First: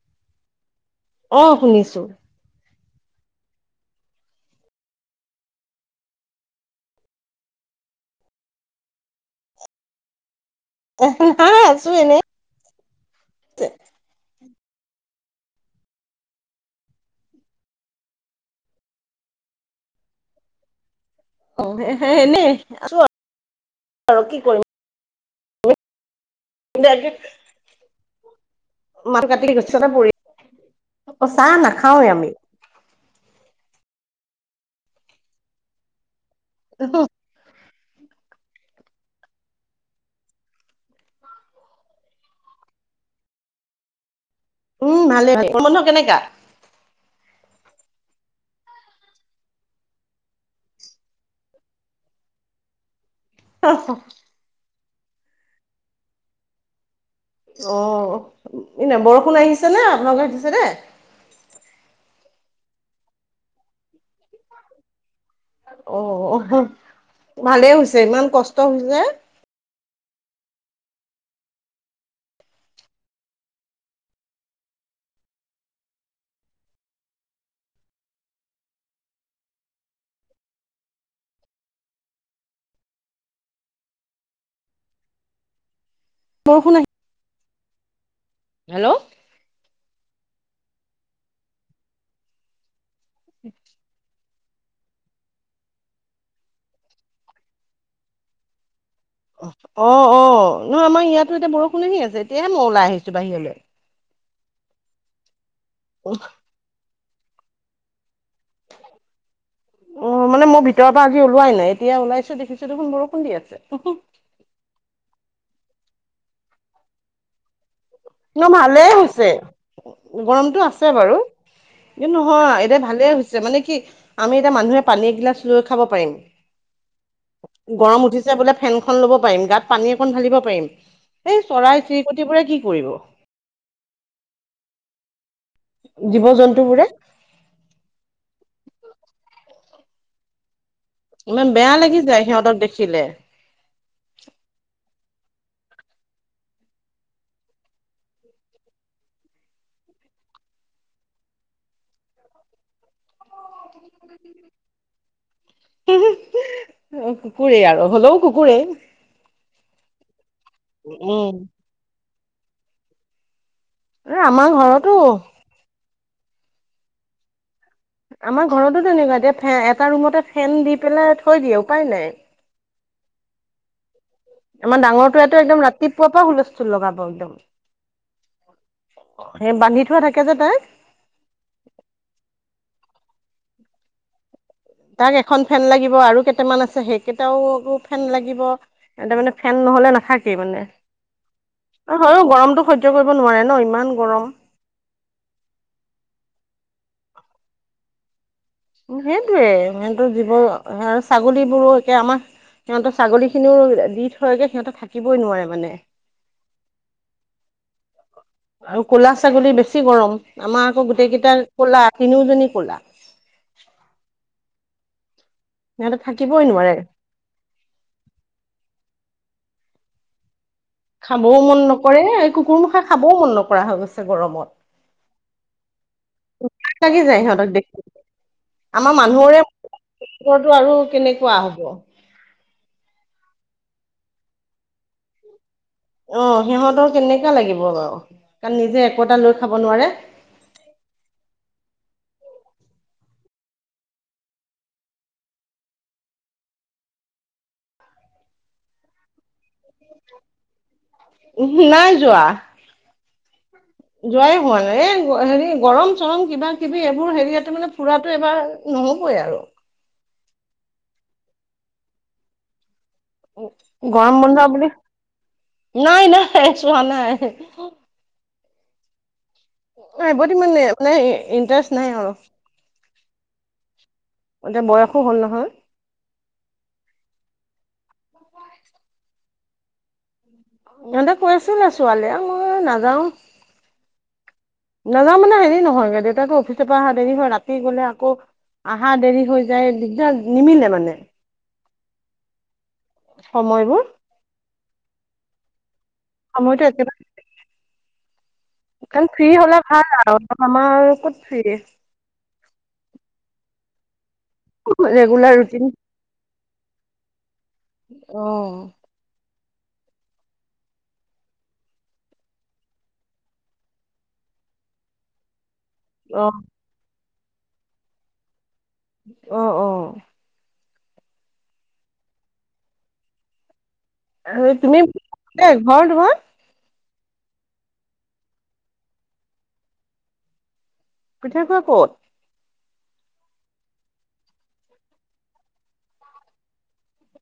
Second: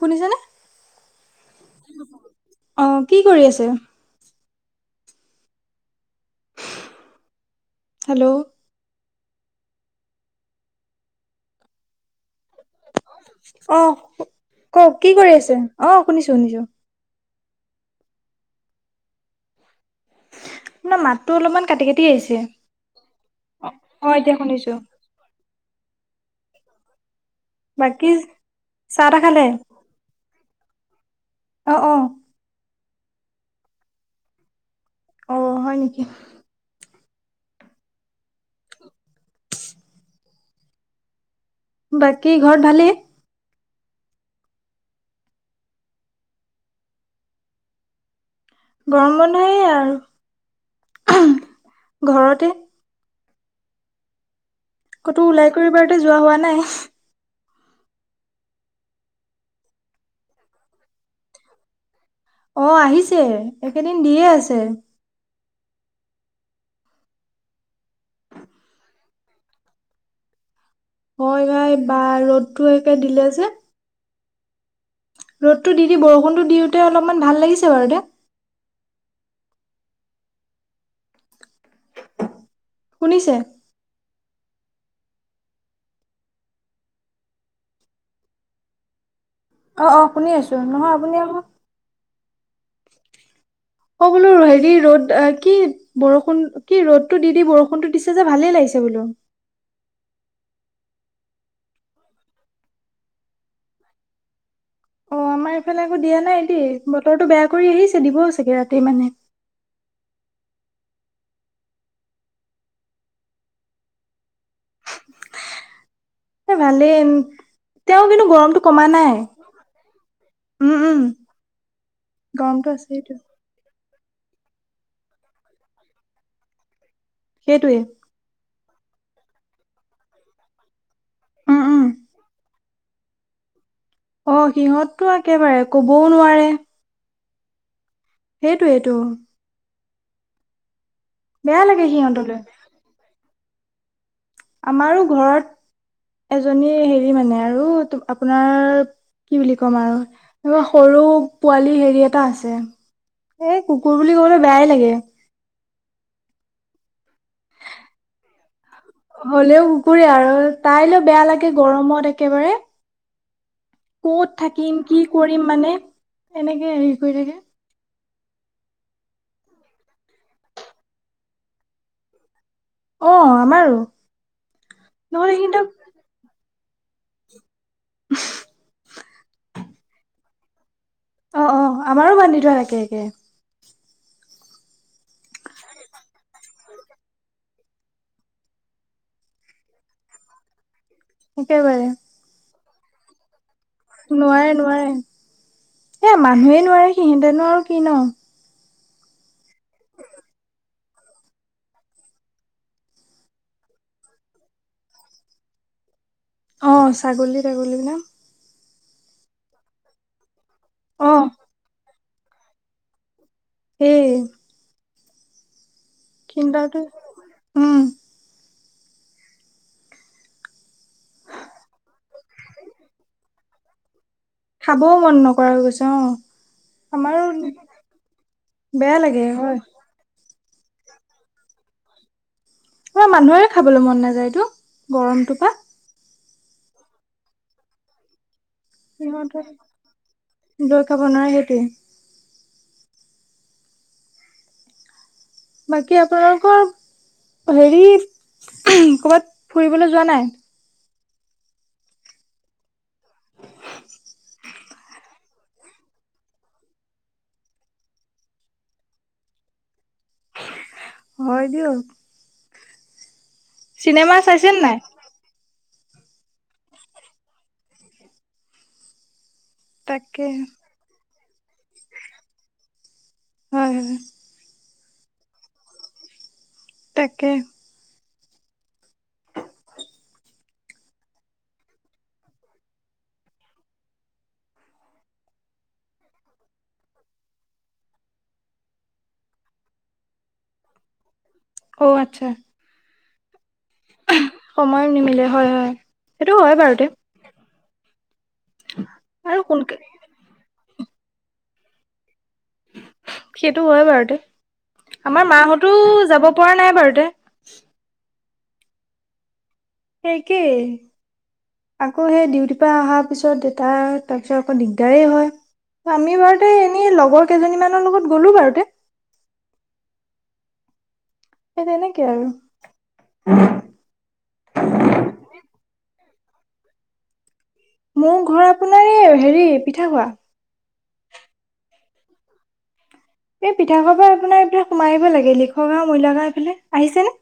শুনিছেনে? অ শুনিছো [inaudible] অ কি কৰি আছে? [inaudible] হেল্ল' [unintelligible] আছো এনেই। অ কওক কি কৰি আছে? অ শুনিছো শুনিছো। আপোনাৰ মাতটো অলপমান অ কাটি কাটি আহিছে, এনে আছো অ অঁ আৰু এতিয়া কি কৰিম শুনিছোঁ। [inaudible] বাকী চাহ তাহ খালে? পিছতে পৰি অ চাহ নাখাওৱে আমি। অ হয় নেকি? [inaudible] বাকী ঘৰত ভালেই? উম ভালে, গৰম বন্ধ কেনেকা? গৰম বন্ধ এই আৰু [unintelligible] ঘৰতে। [unintelligible] ক'তো ওলাই কৰি বাৰতে যোৱা হোৱা নাই। অ এনে বৰষুণ আহিছে নে আপোনালোকৰ সেইটো চাইডে? অ আহিছে, একেদিন দিয়ে আছে। অ ভালেই হৈছে ইমান কষ্ট হৈছে। হয় ভাই বা ৰ'দতো একে দিলে যে। ৰ'দটো দি দি বৰষুণটো দিওঁতে অলপমান ভাল লাগিছে বাৰু দে। শুনিছে? বৰষুণ আহি [unintelligible] হেল্ল'। অ অ শুনি আছো, নহয় আপুনি আক [inaudible] ক' বোলো হেৰি ৰ'দ এ কি বৰষুণ কি ৰ'দটো দি দি বৰষুণতো দিছে যে ভালেই লাগিছে বোলো। অ অ অ নহয় আমাৰ ইয়াতো এতিয়া বৰষুণে আহি আছে, এতিয়াহে মই ওলাই আহিছো বাহিৰলে। অ আমাৰ এইফালে আকৌ দিয়া নাই দেই, বতৰটো বেয়া কৰি আহিছে দিবও চাগে ৰাতি মানে। অ মানে মই ভিতৰৰ পৰা আজি ওলোৱাই নাই, এতিয়া ওলাইছো দেখিছো দেখোন বৰষুণ দি আছে। ভালেই [inaudible] তেওঁ কিন্তু ন গৰমটো কমা ভালেই নাই হৈছে, গৰমটো উম আছে উম বাৰু। এ নহয় গৰমটো এতিয়া আছে ভালে সেইটো হৈ ছে মানে কি আমি এতিয়া মানুহে পানী এগিলাচ লৈ খাব পাৰিম সেইটোৱে গৰম উঠি ছে বোলে ফেনখন ল'ব পাৰিম গাত পানী অকন ঢালিব পাৰিম এই উম উম চৰাই চিৰিকটিবোৰে কি কৰিব অ সিহঁততো একেবাৰে কবও জীৱ নোৱাৰে জন্তু বোৰে সেইটোৱেটো ইমান বেয়া লাগে লাগি যায় সিহঁতলৈ সিহঁতক দেখিলে আমাৰো ঘৰত এজনী হেৰি মানে আৰু আপোনাৰ কি বুলি ক'ম আৰু সৰু পোৱালি হেৰি এটা আছে এ কুকুৰ বুলি কবলে বেয়াই লাগে কুকুৰে আৰু হ'লও কুকুৰেই হ'লেও কুকুৰে আৰু তাইলৈ বেয়া উম লাগে গৰমত একেবাৰে এ কত আমাৰ থাকিম ঘৰতো কি কৰিম মানে এনেকে হেৰি কৰি থাকে আমাৰ ঘৰতো তেনেকুৱা এতিয়া এটা ৰুমতে ফেন দি পেলাই থৈ দিয়ে উপায় নাই অ আমাৰো আমাৰ নহ'লে ডাঙৰটোৱেটো কিন্তু একদম ৰাত ৰাতিপুৱাৰ পৰা হুলস্থুল লগাব একদম সেই বান্ধি থোৱা থাকে যে তাই অ অ আমাৰো বান্ধি থোৱা থাকে একে তাক এখন ফেন লাগিব আৰু কেইটামান আছে সেইকেইটাও ফেন লাগিব এহতে মানে ফেন নহলে নাথাকেই মানে একেবাৰে আৰু হয়ো গৰমটো সজ্য কৰিব নোৱাৰে ন ইমান গৰম নোৱাৰে নোৱাৰে এ মানুহে নোৱাৰে সিহঁতেনো আৰু কি ন সেইটোয়ে সিহঁতো জীব আৰু ছাগলী বোৰো একে আমাৰ সিহঁতৰ ছাগলী খিনিও দি থৈগে সিহঁতে থাকিবই নোৱাৰে মানে অ ছাগলী তাগলী বিলাক আৰু ক'লা ছাগলী বেছি গৰম আমাৰ আকৌ গোটেই অ কেইটা ক'লা তিনিওজনী ক'লা সেই সিহঁতে থাকিব কিন্দাও টো উম খাবও মন নকৰে এই কুকুৰ মুখাই খাবও মন নকৰা হৈ গৈছে গৰমত খাবও মন নকৰা হৈ গৈছে অ লাগি যায় আমাৰো সিহঁতক দেখি বেয়া লাগে হয় ৰদো আৰু কেনেকুৱা হব পুৰা মানুহৰে খাবলে মন নাযায় এইটো গৰমটোপা অ সিহঁতৰ কেনেকা লাগিব বাওঁ কাৰণ নি সিহঁতৰ দৈ খব নোৱাৰে সেইটোৱে বাকী আপোনালোকৰ হেৰি ক'ৰবাত ফুৰিবলৈ যোৱা নাই উ নাই যোৱা যোৱাই হোৱা নাই এই হেৰি গৰম চৰম কিবা কিবি এইবোৰ হেৰিয়তে মানে ফুৰাটো এবাৰ নহবই আৰু হয় দিয়ক চিনেমা গৰম বন্ধ চাইছে বুলি নাই নাই নাই চোৱা নাই তাকে এইবতি মানে মানে ইণ্টাৰেষ্ট নাই আৰু হয় হয় হয় এতিয়া বয়সো হ'ল নহয় তাকে সিহঁতে কৈ আছিলে, ছোৱালীয়ে মই নাযাও। নাযাওঁ মানে হেৰি নহয়গে, দেউতাকে অফিচৰ পৰা অহা দেৰি হয়, ৰাতি গ'লে আকৌ - আহা দেৰি হৈ যায়, দিগদাৰ নিমিলে মানে। অ আচ্ছা। সময়বোৰ। সময় নিমিলে হয় হয়, সেইটো হয় সময়টো বাৰু দে। একেবাৰে কাৰণ ফ্ৰী আৰু হ'লে সোনকাল ভাল আৰু, আমাৰ ক'ত ফ্ৰী। সেইটো হয় বাৰুতে, আমাৰ ৰেগুলাৰ মাহতো ৰুটিন যাব পৰা নাই বাৰুতে। অ, সেই একেই। আকৌ সেই ডিউটিৰ পৰা অহাৰ পিছত দেতাৰ তাৰপিছত আকৌ দিগদাৰেই হয়। আমি অ' বাৰুতে এনেই লগৰ কেইজনী মানৰ লগত গ'লো বাৰুতে। অ, অ সেই তেনেকে আৰু। আৰু তুমি কতেই, কত ঘৰ? মোৰ ঘৰ আপোনাৰ এই হেৰি পিঠা খোৱা। পিঠা খোৱা ক'ত? এই পিঠা খোৱা পা আপোনাৰ এইফালে সোমাই আহিব লাগে লিখৰ গাওঁ ম‌ইলা গাওঁ এইফালে, আহিছে নে?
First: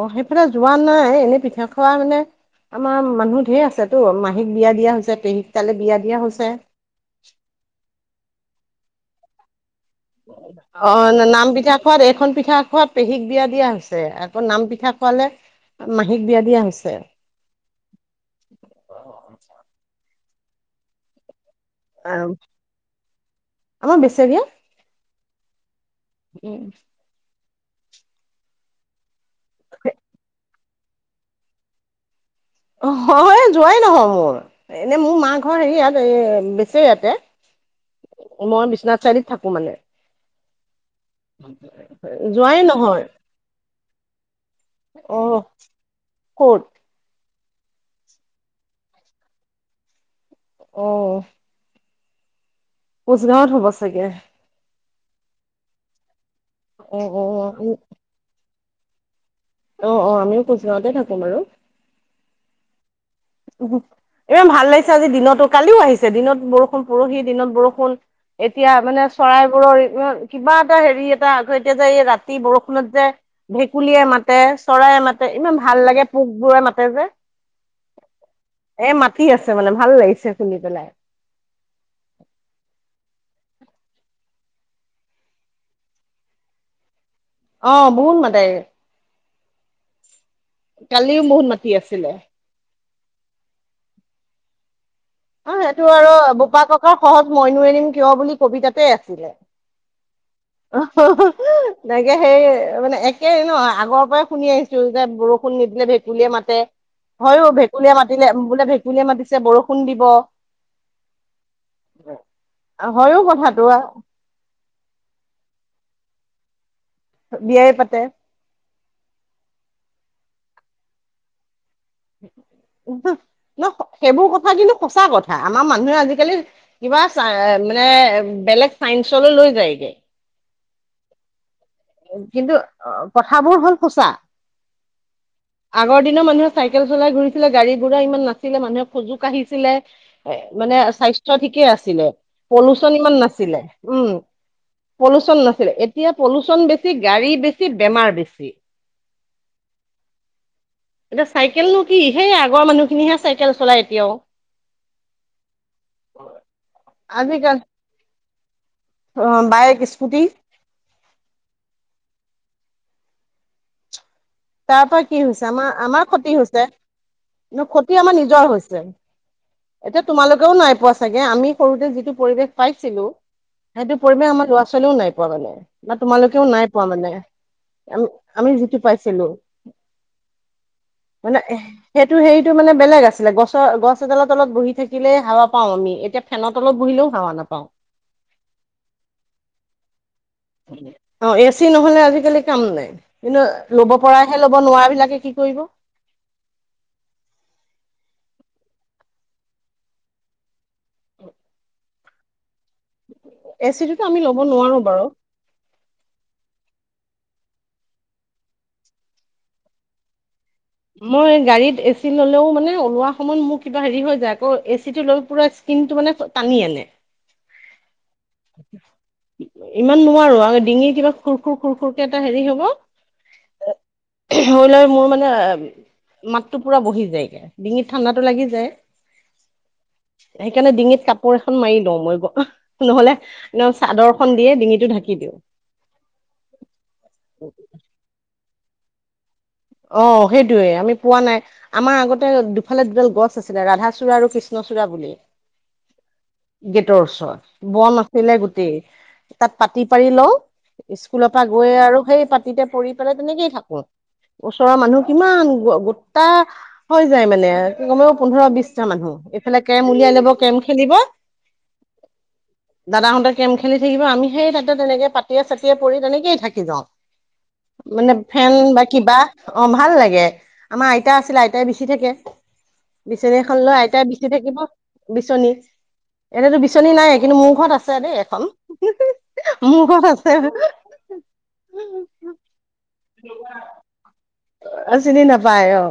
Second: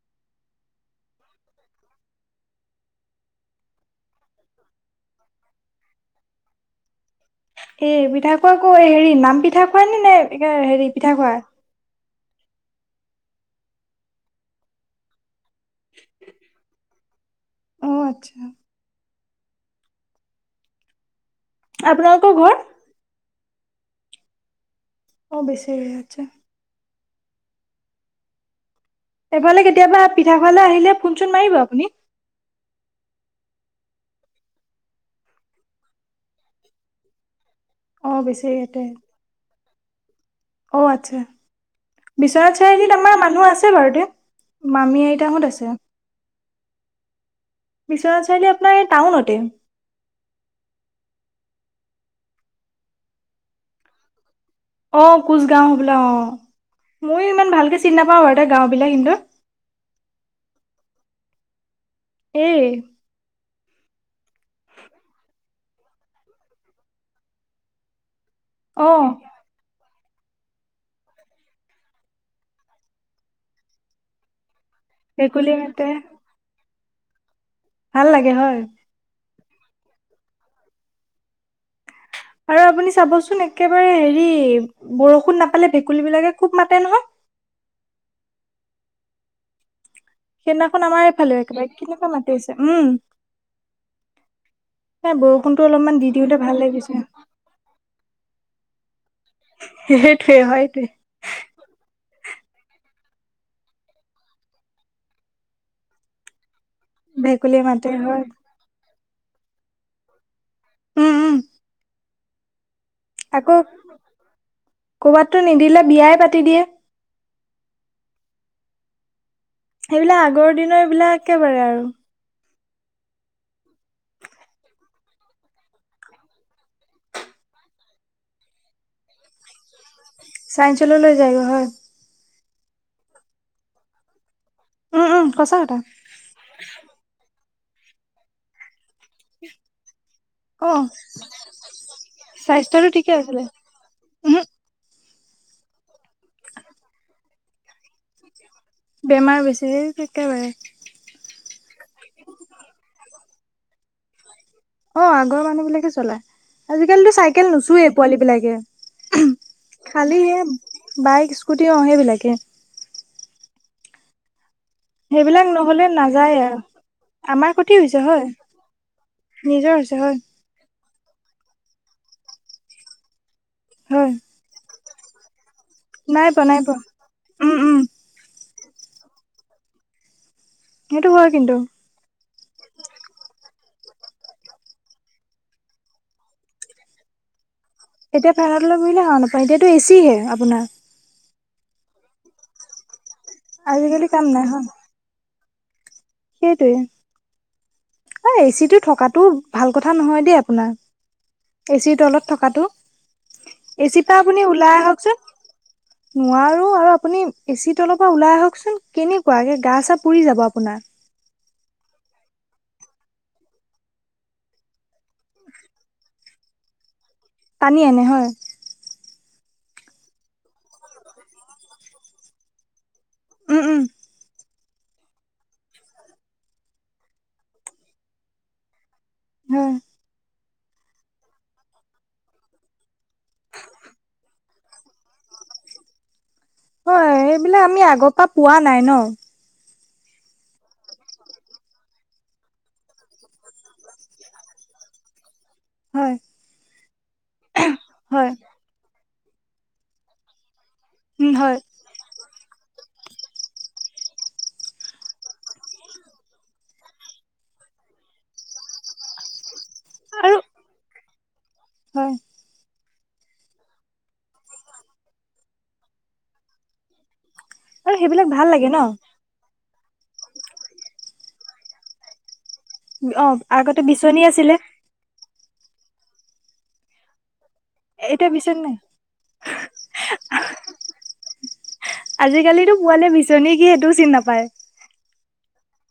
অ সেইফালে যোৱা নাই এনেই পিঠা খোৱা মানে - আমাৰ মানুহ ঢেৰ আছে তো মাহীক বিয়া দিয়া হৈছে পেহক তালে বিয়া দিয়া হৈছে। এ পিঠা খোৱা ক, হেৰি নাম পিঠা- অ, নাম পিঠা- খোৱাত এইখন পিঠা খোৱাত পেহীক বিয়া দিয়া হৈছে আকৌ নাম পিঠা খোৱালে - মাহীক বিয়া দিয়া হৈছে। অ আচ্ছা। অ, আপোনালোকৰ ঘৰ? আমাৰ বেচেৰীয়া। অ বেচেৰীয়া আচ্ছা। উম, এফালে কেতিয়াবা পিঠা খোৱালে আহিলে ফোনচোন মাৰিব আপুনি। হয়, যোৱাই নহয়। এনে মোৰ মা ঘৰ হেইয়াত এ বেচেৰীয়াতে। অ' বেচেৰি মই বিশ্বনাথ চাৰিআলিত থাকো মানে। অঁ আচ্ছা। যোৱাই বিশ্বনাথ চাৰিআলিত নহয় আমাৰ মানুহ আছে বাৰুতে, মামী অ আইতাহত আছে। ক'ত? বিশ্বনাথ চাৰিআলি আপোনাৰ এই টাউনতে। অ, কোচগাঁৱত হ'ব চাগে! অ কোচগাওঁ হবলা অ, অ অ মইয়ো ইমান ভালকে অ চিনি নাপাওঁ বাৰু তে গাওঁ বিলাক কিন্তু। অ, অ আমিও কোচগাঁৱতে থাকো বাৰু। এই ইমান ভাল লাগিছে আজি দিনত কালিও আহিছে দিনত বৰষুণ পৰহি দিনত বৰষুণ - এতিয়া অ মানে চৰাইবোৰৰ - অ কিবা এটা হেৰি এটা আঘত দিয়ে যে এই ৰাতি বৰষুণত যে ভেকুলীয়ে মাত- মাতে চৰাইয়ে মাতে ভেকুলী ইমান মাতে ভাল লাগে পোকবোৰে মাতে যে। ভাল লাগে হয়। এ মাতি আছে মানে ভাল লাগিছে শুনি পেলাই। আৰু আপুনি চাবচোন একেবাৰে হেৰি বৰষুণ নাপালে ভেকুলী বিলাকে খুব মাতে নহয়। অঁ, বহুত মাতে। সেইদিনাখন কালিও আমাৰফালে বহুত মাতি একেবাৰে আছিলে কেনেকুৱা মাতিছে, উম? নাই অঁ, বৰষুণতো সেইটো অলপমান আৰু দি দিওঁতে ভাল বোপা লাগিছে ককাৰ সহজ মইনু এৰিম কিয় বুলি কবিতাতে আছিলে। সেইটোৱে, হয়টোৱে। তেনেকে সেই মানে একেই ন আগৰ পৰাই শুনি আহিছো যে বৰষুণ নিদিলে ভেকুলীয়ে মাতে। হয়ো ভেকুলী মাতে ভেকুলীয়ে হয় মাতিলে বোলে ভেকুলীয়ে মাতিছে বৰষুণ দিব। উম উম। হয়ো কথাটো আৰু। ক'ৰবাতো নিদিলে বিয়াই পাতি দিয়ে। বিয়াই পাতে। সেইবিলাক আগৰ দিনৰবলাক একেবাৰে আৰু। ন সেইবোৰ কথা কিন্তু সঁচা কথা আমাৰ মানুহে আজিকালি কিবা চ মানে বেলেগ চাইন্ঞ্চলৈ লৈ যায়গে। চাইঞ্চল লৈ যায়গে হয়। কিন্তু অ কথাবোৰ হল সোচা উম উম সঁচা কথা আগৰ দিন মানুহে চাইকেল চলাই ঘৰিছিলে গাড়ী- ঘোঁৰা ইমান নাছিলে মানুহে সুযোগ আহিছিলে এ অ মানে স্বাস্থ্য ঠিকে আছিলে স্বাস্থ্যটো পলুচন ঠিকে ইমান আছিলে নাছিলে। উম উহু পলুচন নাছিলে এতিয়া পলুচন বেছি বে গাড়ী বেছি বেমাৰ বেছি। বেমাৰ বেছি একেবাৰে। এতিয়া চাইকেলনো কি সেই আগৰ মানুহখিনিহে চাইকেল চলাই এতিয়াও। অ আগৰ মানুহ বিলাকে চলাই আজিকালিতো চাইকেল আজিকালি নোচোৱেই পোৱালী বিলাকে। অ বাইক খালি স্কুটি এ বাইক স্কুটি অঁ, সেইবিলাকে। তাৰ পৰা কি হৈছে সেইবিলাক আমাৰ নহ'লে আমাৰ ক্ষতি নাযায় আৰু হৈছে। আমাৰ ন' ক্ষতি হৈছে আমাৰ হয় নিজৰ হৈছে নিজৰ হৈছে এতিয়া হয় তোমালোকে নাই পোৱা চাগে আমি সৰুতে যিটো পৰিবেশ পাইছিলো সেইটো হয় পৰিবেশ আমাৰ ল'ৰা ছোৱালীও নাই মানে বা তোমালোকেও নাই পোৱা মানে উম উম আমি যিটো পাইছিলো সেইটো হয় মানে কিন্তু সেইটো হেৰিতটো মানে বেলেগ আছিলে গছৰ গছ এডালৰ তলত বহি থাকিলে হাৱা পাওঁ আমি এতিয়া ফেন তলত বহিলেও হাৱা নাপাওঁ। এতিয়া ফেন তলত বহিলেও হাৱা নাপায় এতিয়াতো এ চিহে আপোনাৰ। অঁ, এ চি নহলে আজিকালি কাম নাই কিন্তু লব আজিকালি কাম পৰাহে নাই ল'ব হয় নোৱাৰ বিলাকে কি কৰিব? সেইটোৱে আও এ চি টো থকাতটো ভাল কথা নহয় দেই আপোনাৰ। এ চি ৰ তলত থকাতটো এ চি চিটোতো ৰ আমি পৰা ল'ব আপুনি ওলাই নোৱাৰো বাৰু আহকচোন? নোৱাৰো আৰু আপুনি এ চি তলৰ পৰা ওলাই আহকচোন কেনেকুৱাকে গা চা পুৰি যাব আপোনাৰ। মই গাড়ীত এ চি ল'লেও মানে ওলোৱা সময়ত মোৰ কিবা হেৰি হৈ যায়। আকৌ এচি টো লৈ পুৰা স্কিন টো মানে টানি আনে। টানি আনে হয়। ইমান নোৱাৰো আৰু ডিঙি কিবা খুৰ খুৰ খুৰ খুৰকে এটা হেৰি হব। উম উম হৈ লৈ মোৰ মানে মাতো পুৰা বহি যায়গ ডিঙিত ঠাণ্ডাতটো লাগি যায়। হুম। সেইকাৰণে ডিঙিত কাপোৰ এখন মাৰি লও মই নহলে একদম চাদৰ খন দিয়ে ডিঙিটো ঢাকি দিওঁ হয় এইবিলাক আমি আগৰ পৰা পোৱা নাই ন অ সেইটোয়ে আমি পোৱা নাই আমাৰ আগতে দুফালে দুদাল গছ আছিলে ৰাধাচূড়া আৰু কৃষ্ণচূড়া বুলি হয় গেটৰ ওচৰত বন হয় আছিলে গোটেই তাত পাতি পাৰি লওঁ স্কুলৰ উম পৰা হয় গৈ আৰু সেই পাতিতে পৰি পেলাই তেনেকেই থাকো ওচৰৰ মানুহ কিমান গো গোটা হৈ যায় মানে কমেও পোন্ধৰ বিশটা মানুহ এইফালে কেম উলিয়াই লব আৰু কেম খেলিব হয় দাদাহঁতে কেম খেলি থাকিব আমি সেই তাতে তেনেকে পাতিয়ে চাতিয়ে পৰি তেনেকেইে থাকি যাওঁ আৰু মানে সেইবিলাক ভাল ফেন লাগে ন বা কিবা অ ভাল লাগে আমাৰ আইতা আছিলে আইতাই বিচি থাকে অ বিচনী এখন লৈ আগতে আইতাই বিচনী বিচি আছিলে থাকিব বিচনী এনেতো বিচনী নাই কিন্তু মোৰ ঘৰত আছে দেই এতিয়া এখন বিচনী নাই হে হেই মোৰ ঘৰত আছে আজিকালিতো পোৱালিয়ে বিচনী কি সেইটোও চিনি নাপায় অ চিনি নাপায় অ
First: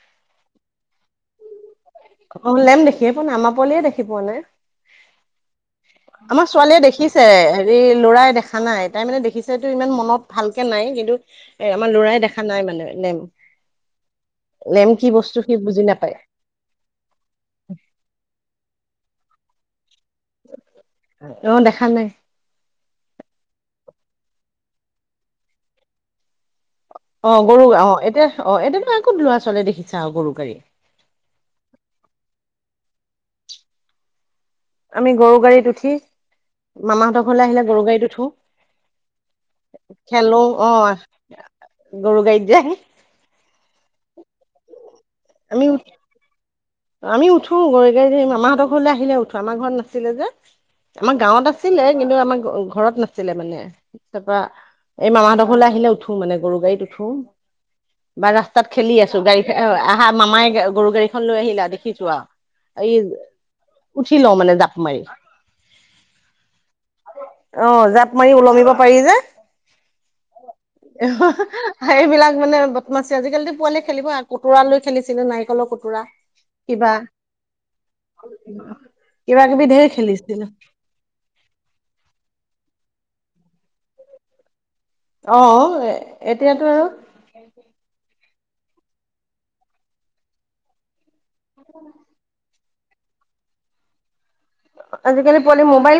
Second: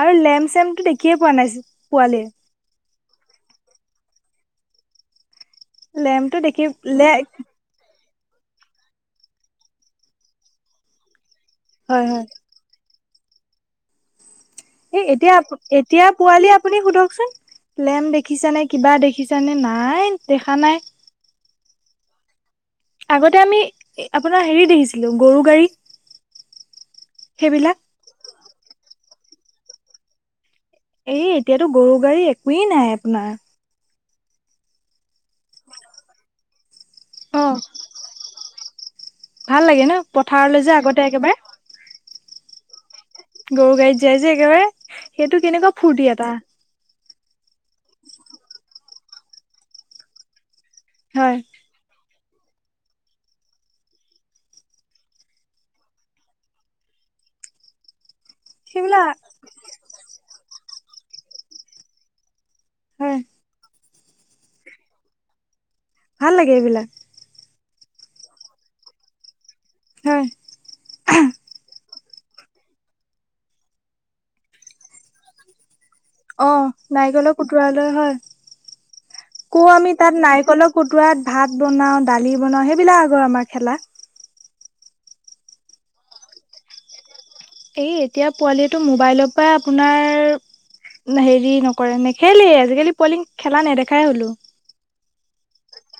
আৰু লেম্প চেমটো দেখিয়ে পোৱা নাই পোৱালিয়ে অ লেম্প দেখিয়ে পোৱাাই আমাৰ পোৱলিয়ে দেখি পোৱা নাই লেম্পটো আমাৰ দেখি ছোৱালীয়ে লে দেখিছে এই ল'ৰাই দেখা নাই তাই মানে দেখিছে যদিও ইমান মনত ভালকে নাই কিন্তু এ আমাৰ হয় ল'ৰাই হয় দেখা নাই মানে লেম্প এ এতিয়া সি বুজি এতিয়া নাপায় পোৱালি আপুনি সোধকচোন লেম্প দেখিছানে কিবা দেখিছানে নাই দেখা নাই অ দেখা নাই আগতে আমি আপোনাৰ হেৰি দেখিছিলো গৰু গাড়ী অ গৰু সেইবিলাক অ এতিয়া অ এতিয়ানো আ কত ল'ৰা ছোৱালীয়ে দেখিছে আৱ গৰু গাড়ী এই এতিয়াতো গৰু গাড়ী একোৱেই নাই আপোনাৰ আমি গৰু গাড়ীত উঠি মামাহঁতৰ অ ঘৰলৈ আহিলে গৰু গাড়ীত উঠো ভাল লাগে ন খেলো পথাৰলৈ অ যে আগতে একেবাৰে গৰু গাড়ীত যায় গৰু গাড়ীত যাই যে একেবাৰে সেইটো কেনেকোৱা ফূুৰ্তি এটা আমি উঠো গৰু গাড়ী মামাহঁতৰ ঘৰলৈ আহিলে উঠো আমাৰ ঘৰত নাছিলে যে আমাৰ হয় গাঁৱত আছিলে কিন্তু আমাৰ ঘৰত নাছিলে মানে তা পা এই মামাহঁতৰ ঘৰলৈ আহিলে উঠো মানে গৰু গাড়ীত উঠো বা তাত খেলি সেইবিলাক আছো গাড়ী আহা মামাই গৰু গাড়ীখন লৈ আহিলে দেখিছো আৱ এই হয় উঠি লওঁ মানে জাপ মাৰি। ভাল লাগে এইবিলাক অ জাপ মাৰি ওলমিব পাৰি যে। উম [unintelligible] এইবিলাক মানে বদমাচি আজিকালিতো পোৱালিয়ে খেলিব কুতুৰা লৈ খেলিছিলো নাৰিকলৰ কুতুৰা অ নাৰিকলৰ কুতুৰালৈ হয় কিবা কিবি কও ধেৰ আমি তাত খেলিছিলো। নাৰিকলৰ খুতোৰাত ভাত বনাওঁ দালি বনাওঁ সেইবিলাক আগৰ আমাৰ খেলা। অ অ এ এতিয়াতো আৰু এই এতিয়া পোৱালিয়েটো মোবাইল পা আপোনাৰ হেৰি নকৰে নে- খেলেই আজিকালি পলিং খেলা নেদেখাই হ'লোঁ। আজিকালি পলিং মোবাইল